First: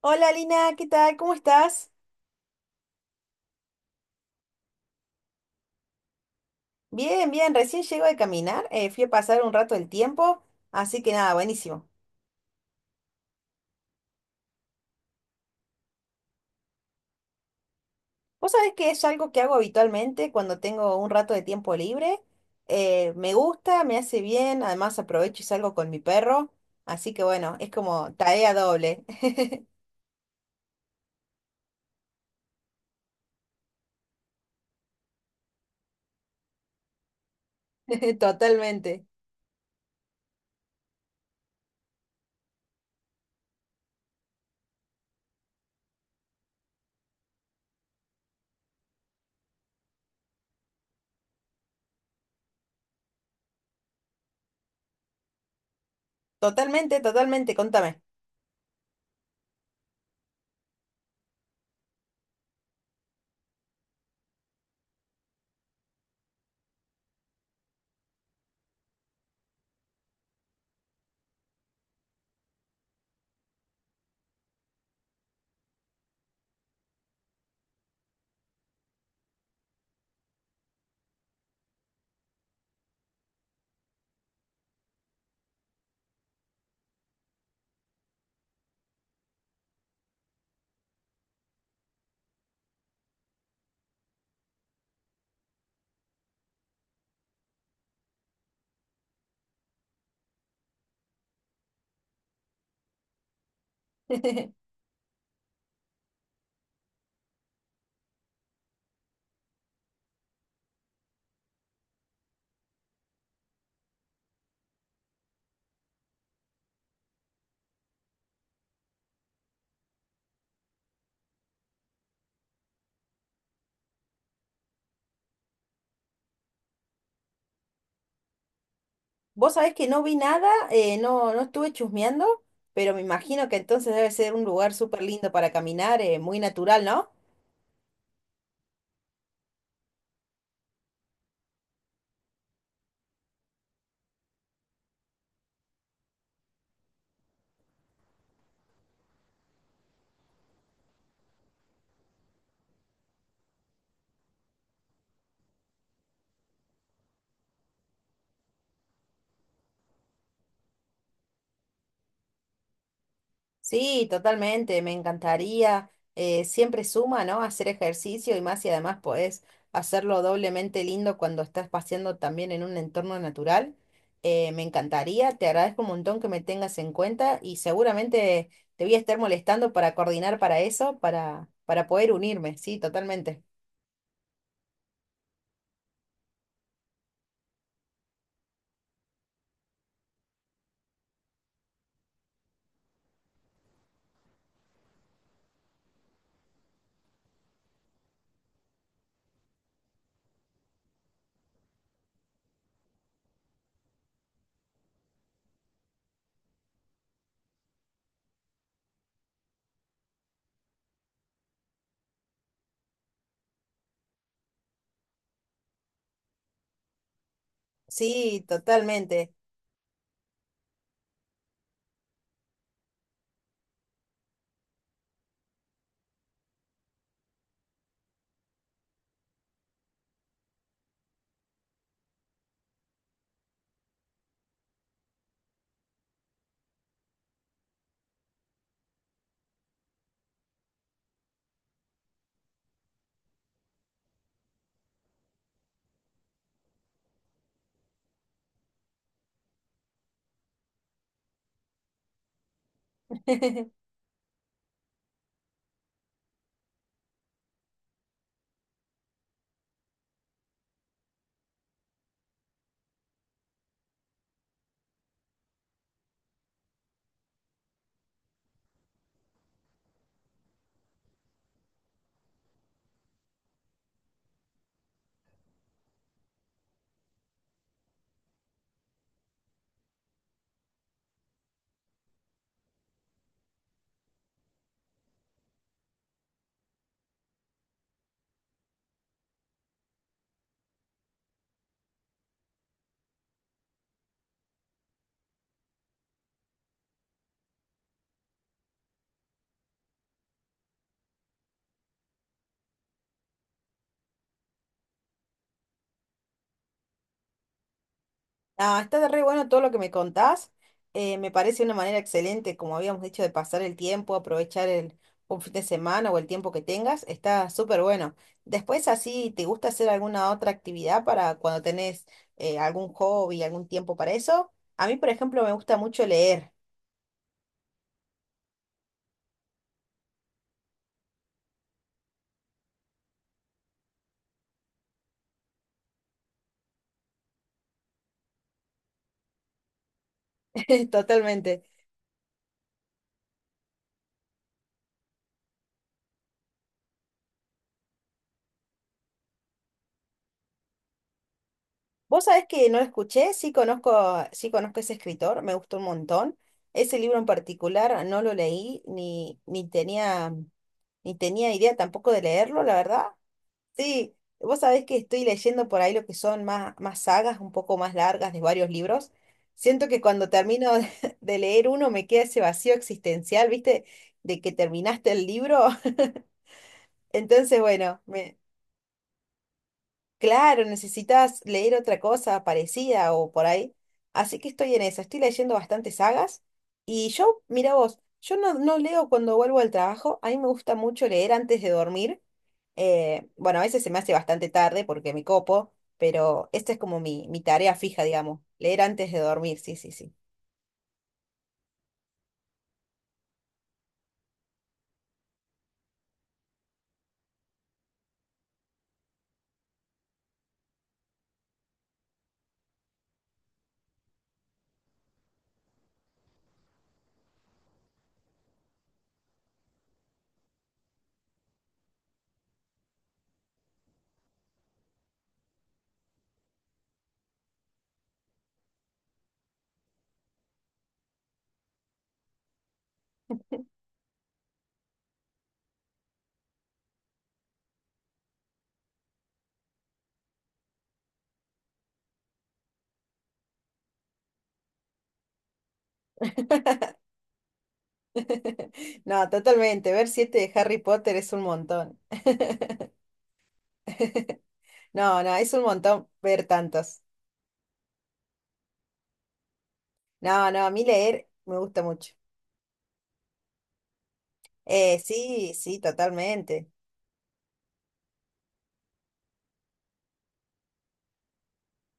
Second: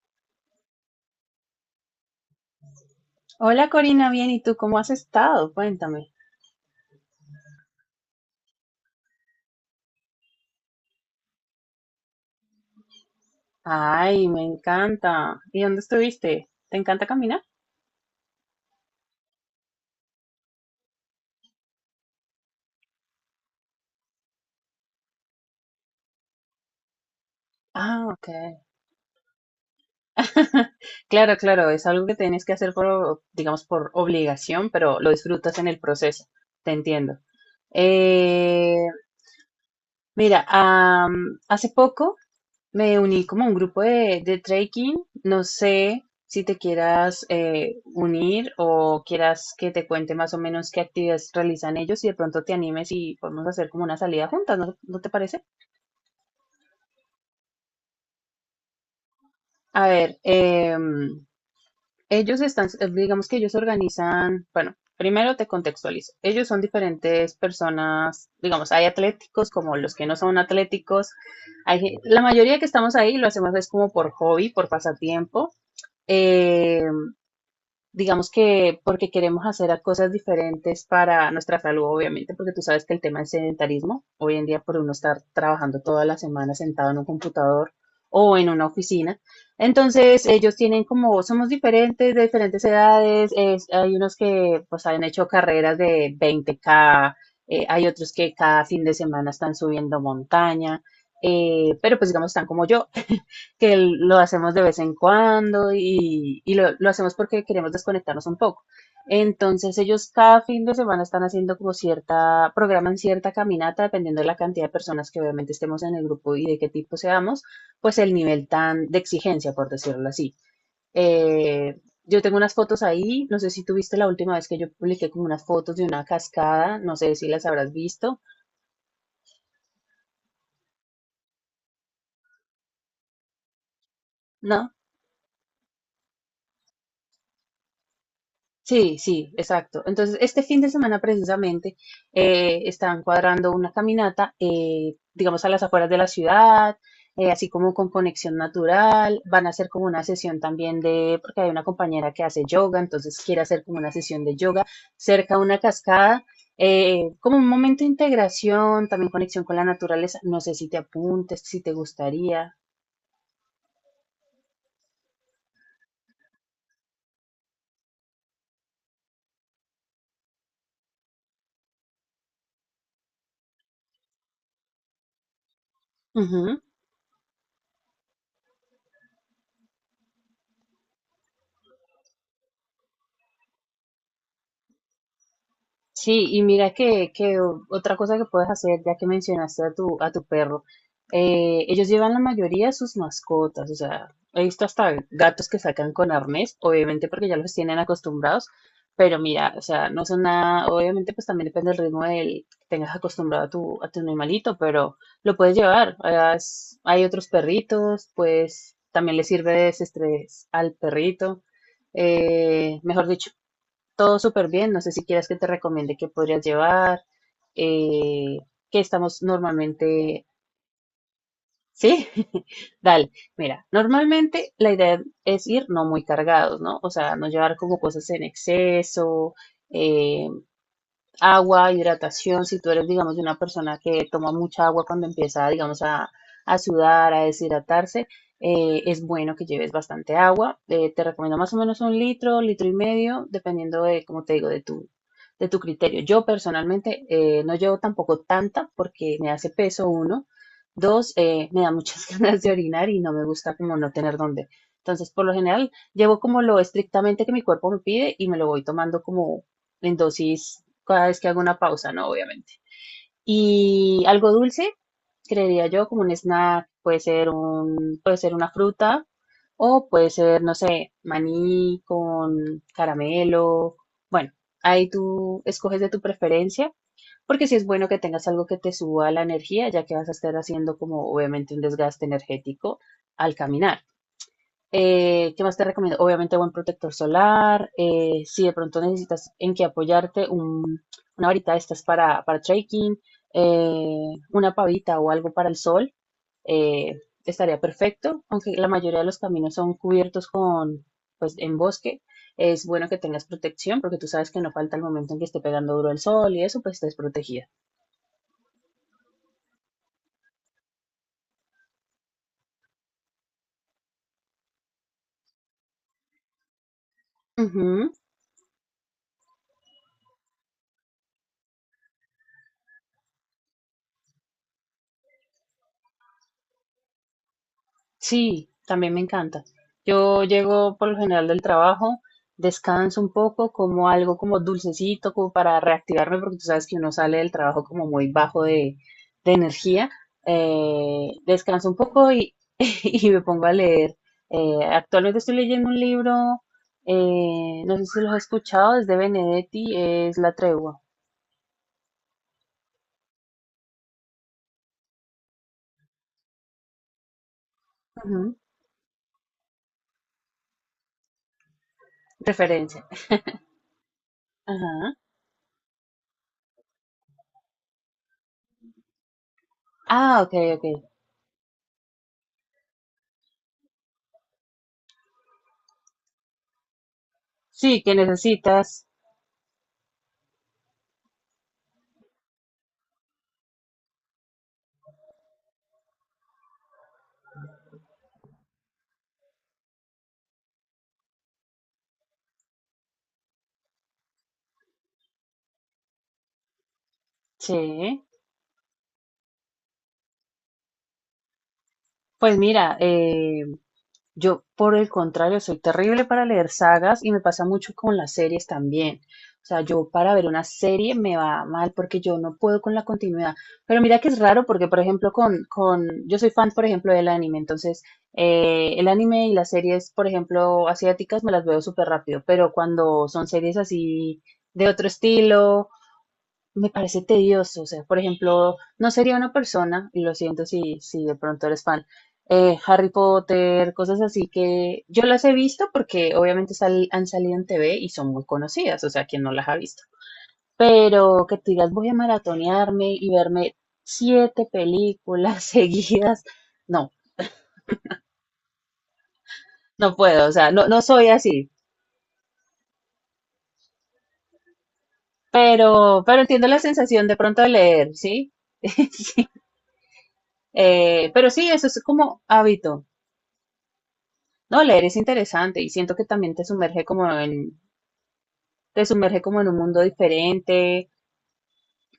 Hola Lina, ¿qué tal? ¿Cómo estás? Hola Corina, bien, ¿y tú cómo has estado? Cuéntame. Bien, bien, recién llego de caminar, fui a pasar un rato el tiempo, así que nada, buenísimo. Ay, me encanta. ¿Y dónde estuviste? ¿Te encanta caminar? Vos sabés que es algo que hago habitualmente cuando tengo un rato de tiempo libre, me gusta, me hace bien, además aprovecho y salgo con mi perro, así que bueno, es Ah, como ok. tarea doble. Claro, claro, es algo que tienes que hacer por, digamos, por obligación, pero lo disfrutas en el proceso. Te entiendo. Eh, Totalmente, Hace poco me uní como a un grupo de trekking. No sé si te quieras unir o quieras que te cuente más o menos qué actividades realizan ellos y de pronto te animes y podemos hacer como una salida juntas, ¿no te parece? totalmente, totalmente, contame. A ver, ellos están, digamos que ellos organizan, bueno, primero te contextualizo. Ellos son diferentes personas, digamos, hay atléticos como los que no son atléticos. La mayoría que estamos ahí lo hacemos es como por hobby, por pasatiempo. Em, digamos que porque queremos hacer a cosas diferentes para nuestra salud, obviamente, porque tú sabes que el tema del sedentarismo, hoy en día por uno estar trabajando toda la semana sentado en un computador o en una oficina, entonces ellos tienen como, somos diferentes, de diferentes edades, hay unos que pues han hecho carreras de 20K, hay otros que cada fin de semana están subiendo montaña, pero pues digamos están como yo, que lo hacemos de vez en cuando y lo hacemos porque queremos desconectarnos un poco. Entonces ellos cada fin de semana están haciendo programan cierta caminata dependiendo de la cantidad de personas que obviamente estemos en el grupo y de qué tipo seamos, pues el nivel tan de exigencia, por decirlo así. Yo tengo unas fotos ahí, no sé si tú viste la última vez que yo publiqué como unas fotos de una cascada, no sé si las habrás visto, Vos sabés que no vi nada, no, no estuve chusmeando, pero me imagino que entonces debe ser un lugar ¿no? súper lindo para caminar, muy natural, ¿no? Sí, sí, exacto. Entonces, este fin de semana precisamente están cuadrando una caminata, digamos, a las afueras de la ciudad, así como con conexión natural. Van a hacer como una sesión también de, porque hay una compañera que hace yoga, entonces quiere hacer como una sesión de yoga cerca de una cascada, como un momento de integración, también conexión con la naturaleza. No sé si te apuntes, si te gustaría. Sí, totalmente, me encantaría. Siempre suma, ¿no? Hacer ejercicio y más y además podés hacerlo doblemente lindo cuando estás paseando también en un entorno natural. Me encantaría, te agradezco un montón que me tengas en cuenta y seguramente te voy a estar molestando para coordinar para eso, para poder unirme, sí, totalmente. Sí, y mira que otra cosa que puedes hacer, ya que mencionaste a a tu perro, ellos llevan la mayoría de sus mascotas, o sea, he visto hasta gatos que sacan con arnés, obviamente porque ya los tienen acostumbrados, pero mira, o sea, no son nada, obviamente pues también depende del ritmo del que tengas acostumbrado a a tu animalito, pero lo puedes llevar, hay otros perritos, pues también le sirve de desestrés al perrito, mejor dicho, todo súper bien. No sé si quieres que te recomiende qué podrías llevar, eh, Sí, qué estamos totalmente. normalmente. Sí, dale. Mira, normalmente la idea es ir no muy cargados, ¿no? O sea, no llevar como cosas en exceso, eh, agua, hidratación, si tú eres, digamos, una persona que toma mucha agua cuando empieza, digamos, a sudar, a deshidratarse, es bueno que lleves bastante agua. Te recomiendo más o menos un litro, litro y medio, dependiendo de, como te digo, de de tu criterio. Yo personalmente no llevo tampoco tanta porque me hace peso uno. Dos, me da muchas ganas de orinar y no me gusta como no tener dónde. Entonces, por lo general, llevo como lo estrictamente que mi cuerpo me pide y me lo voy tomando como en dosis cada vez que hago una pausa, ¿no? Obviamente. Y algo dulce, creería yo, como un snack, puede ser puede ser una fruta o puede ser, no sé, maní con caramelo. Bueno, ahí tú escoges de tu preferencia, porque sí es bueno que tengas algo que te suba la energía, ya que vas a estar haciendo como obviamente un desgaste energético al caminar. ¿Qué más te recomiendo? Obviamente buen protector solar. Si de pronto necesitas en qué apoyarte, una varita de estas para trekking, una pavita o algo para el sol, eh, estaría perfecto. Aunque la mayoría de los caminos son cubiertos con, pues, en bosque, es bueno que tengas protección porque tú sabes que no falta el momento en que esté pegando duro el sol y eso, pues, estés protegida. Ah, está re bueno todo lo que me contás. Me parece una manera excelente, como habíamos dicho, de pasar el tiempo, aprovechar un fin de semana o el tiempo que tengas. Está súper Ujú. bueno. Después, así, ¿te gusta hacer alguna otra actividad para cuando tenés algún hobby, algún tiempo para eso? A mí, por ejemplo, me gusta mucho leer. Sí, también me encanta. Yo llego por lo general del trabajo, descanso un poco, como algo como dulcecito, como para reactivarme, porque tú sabes que uno sale del trabajo como muy bajo de energía. Totalmente. Descanso un poco y me pongo a leer. Actualmente estoy leyendo un libro, no sé si lo has escuchado, es de Benedetti, es La Tregua. Vos sabés que no lo escuché, sí conozco ese escritor, me gustó un montón. Ese libro en particular no lo Ujú, leí ni tenía. Ni tenía idea tampoco de leerlo, la referencia. verdad. Sí, vos sabés que Ajá. estoy leyendo por ahí lo que son más sagas, un poco más largas de varios libros. Siento que Ah, cuando ok, ok. termino de de leer uno me queda ese vacío existencial, ¿viste? De que terminaste el libro. Entonces, Sí, que bueno, me... necesitas. Claro, necesitas leer otra cosa parecida o por ahí. Así que estoy en eso, estoy leyendo bastantes sagas. Y yo, mira vos, yo no, no leo cuando vuelvo al trabajo, a mí me gusta mucho leer antes de dormir. Bueno, a veces se me hace bastante tarde porque me copo, pero esta es como mi tarea fija, Sí. digamos, leer antes de dormir, sí, sí, sí. Pues mira, yo por el contrario soy terrible para leer sagas y me pasa mucho con las series también. O sea, yo para ver una serie me va mal porque yo no puedo con la continuidad. Pero mira que es raro porque, por ejemplo, yo soy fan, por ejemplo, del anime. Entonces, el anime y las series, por ejemplo, asiáticas me las veo súper rápido. Pero cuando son series así de otro estilo me parece tedioso, o sea, por ejemplo, no sería una persona, y lo siento si de pronto eres fan, Harry Potter, cosas así que yo las he visto porque obviamente han salido en TV y son muy conocidas, o sea, quien no las ha visto. Pero que tú digas, voy a maratonearme y verme siete películas seguidas, no, No, totalmente, no ver puedo, o siete sea, de no, Harry no soy Potter es un así. montón. No, no, es un montón Pero ver entiendo la tantos. sensación de pronto de leer, ¿sí? Sí. No, no, a mí leer Pero sí, me eso es gusta mucho. como hábito. No, leer es Sí, interesante y sí, siento que también totalmente. Te sumerge como en un mundo diferente,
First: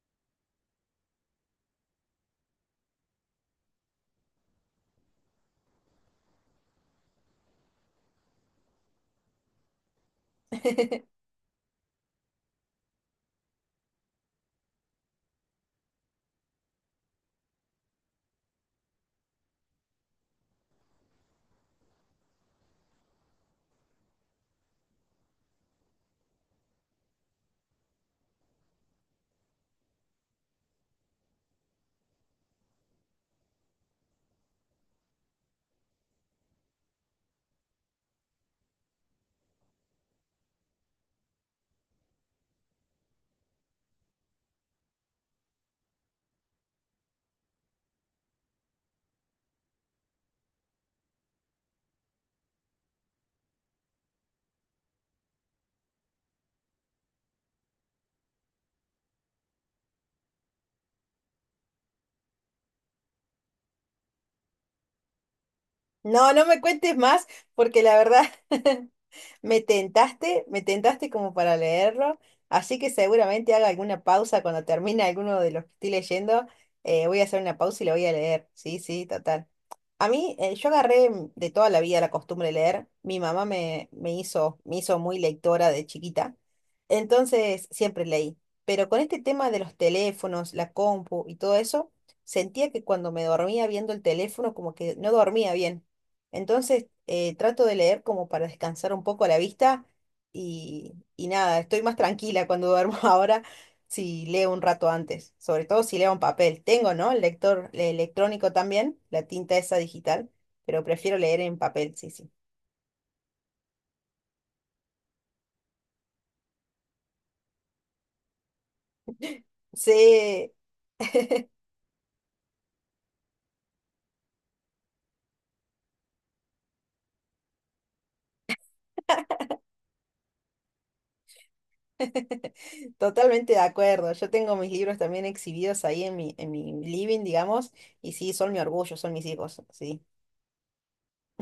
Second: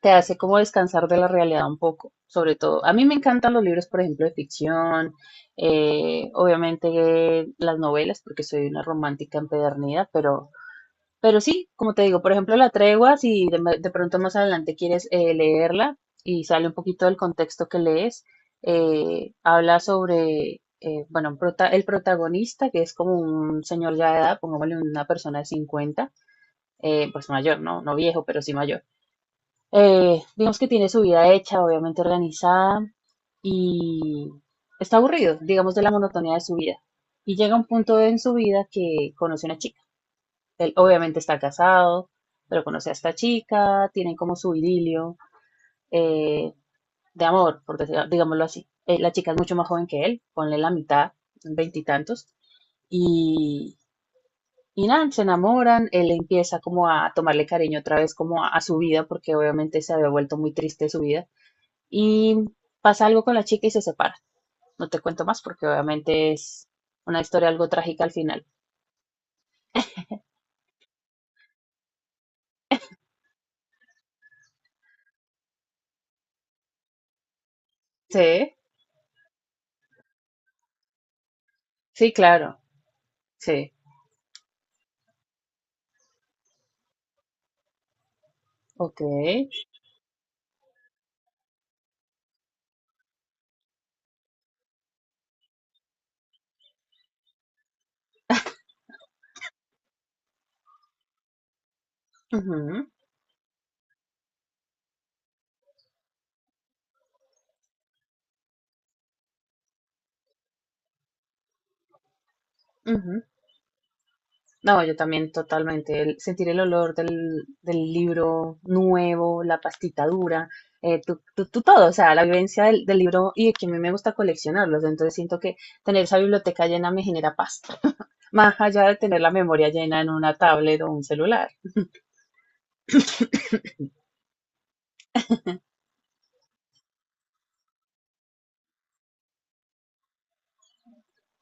te hace como descansar de la realidad un poco, sobre todo. A mí me encantan los libros, por ejemplo, de ficción, obviamente las novelas, porque soy una romántica empedernida, pero sí, como te digo, por ejemplo, la tregua, si de pronto más adelante quieres leerla y sale un poquito del contexto que lees, habla sobre, bueno, el protagonista, que es como un señor ya de edad, pongámosle una persona de 50, pues mayor, ¿no? No viejo, pero sí mayor. Digamos que tiene su vida hecha, obviamente organizada, y está aburrido, digamos, de la monotonía de su vida. Y llega un punto en su vida que conoce a una chica él obviamente está casado, pero conoce a esta chica, tienen como su idilio eh, de amor, digámoslo así. La chica es mucho más joven que él, ponle la mitad, veintitantos, y, y nada, se enamoran, él empieza como a tomarle cariño otra vez como a su vida, porque obviamente se había vuelto muy triste su vida, y pasa algo con la chica y se separan. No te cuento más porque No, obviamente no me es cuentes una más, historia algo porque la trágica al verdad... final. Me tentaste como para leerlo, así que seguramente haga alguna pausa cuando termine alguno de los que estoy leyendo. Voy a hacer una pausa y lo voy a leer. Sí, Sí, sí, total. A mí, yo agarré de toda la vida la sí, costumbre de claro, leer. Mi mamá sí, me hizo muy lectora de chiquita, entonces siempre leí. Pero con ok. este tema de los teléfonos, la compu y todo eso, sentía que cuando me dormía viendo el teléfono, como que no dormía bien. Entonces, trato de leer como para descansar un poco la vista y nada, estoy más tranquila cuando Ujú, duermo ahora si leo un rato antes, sobre todo si leo en papel. Tengo, ¿no? El lector el electrónico también, la tinta esa digital, pero prefiero leer en papel, sí, sí. ujú. No, yo también totalmente. Sentir el olor del, del libro nuevo, la pastita dura, Sí, tú todo, o sea, la vivencia del, del libro y que a mí me gusta coleccionarlos, entonces siento que tener esa biblioteca llena me genera paz, más allá de tener la memoria llena en una tablet o un celular. totalmente de acuerdo. Yo tengo mis libros también exhibidos ahí en mi living, digamos, y sí, son mi orgullo, son mis hijos, sí.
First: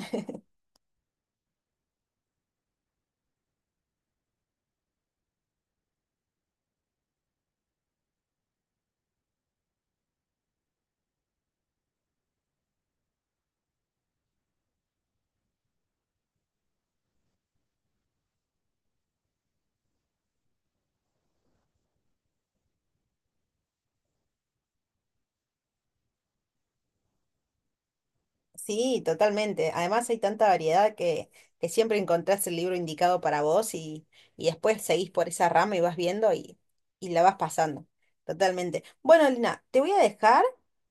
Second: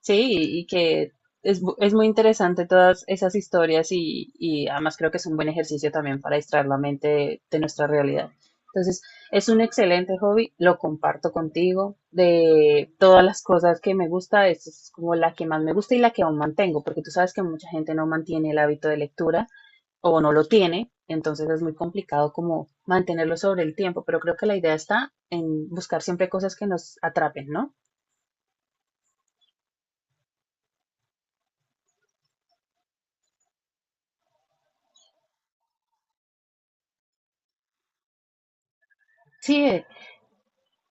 Sí, y que es, es muy interesante todas esas historias y además creo que es un buen ejercicio también para distraer la mente de nuestra realidad. Entonces, es un excelente hobby, lo comparto contigo. De todas las cosas que me gusta, esta es como la que más me gusta y la que aún mantengo, porque tú sabes que mucha gente no mantiene el hábito de lectura o no lo tiene, entonces es muy complicado como mantenerlo sobre el tiempo, pero creo que la idea está en buscar siempre cosas que nos atrapen, ¿no? Sí, totalmente. Además hay tanta variedad que siempre encontrás el libro indicado para vos y después seguís por esa rama y vas viendo y la vas pasando. Totalmente. Bueno, Lina, te Sí, voy a dejar.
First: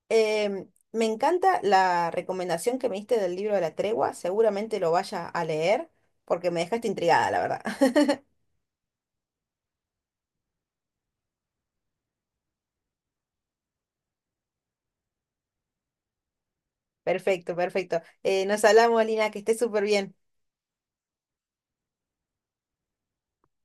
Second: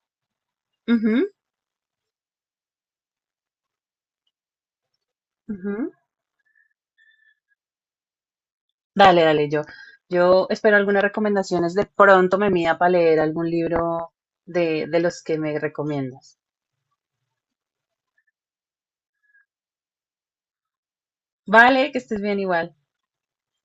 Me ujú, encanta la recomendación que me diste del libro de la tregua. Seguramente lo vaya a leer ujú. porque me dejaste intrigada, la verdad. Dale, dale, yo espero algunas recomendaciones. De pronto me mida para leer algún libro de los que me recomiendas. Perfecto, perfecto. Nos hablamos, Lina, que estés súper bien. Vale, que estés bien igual.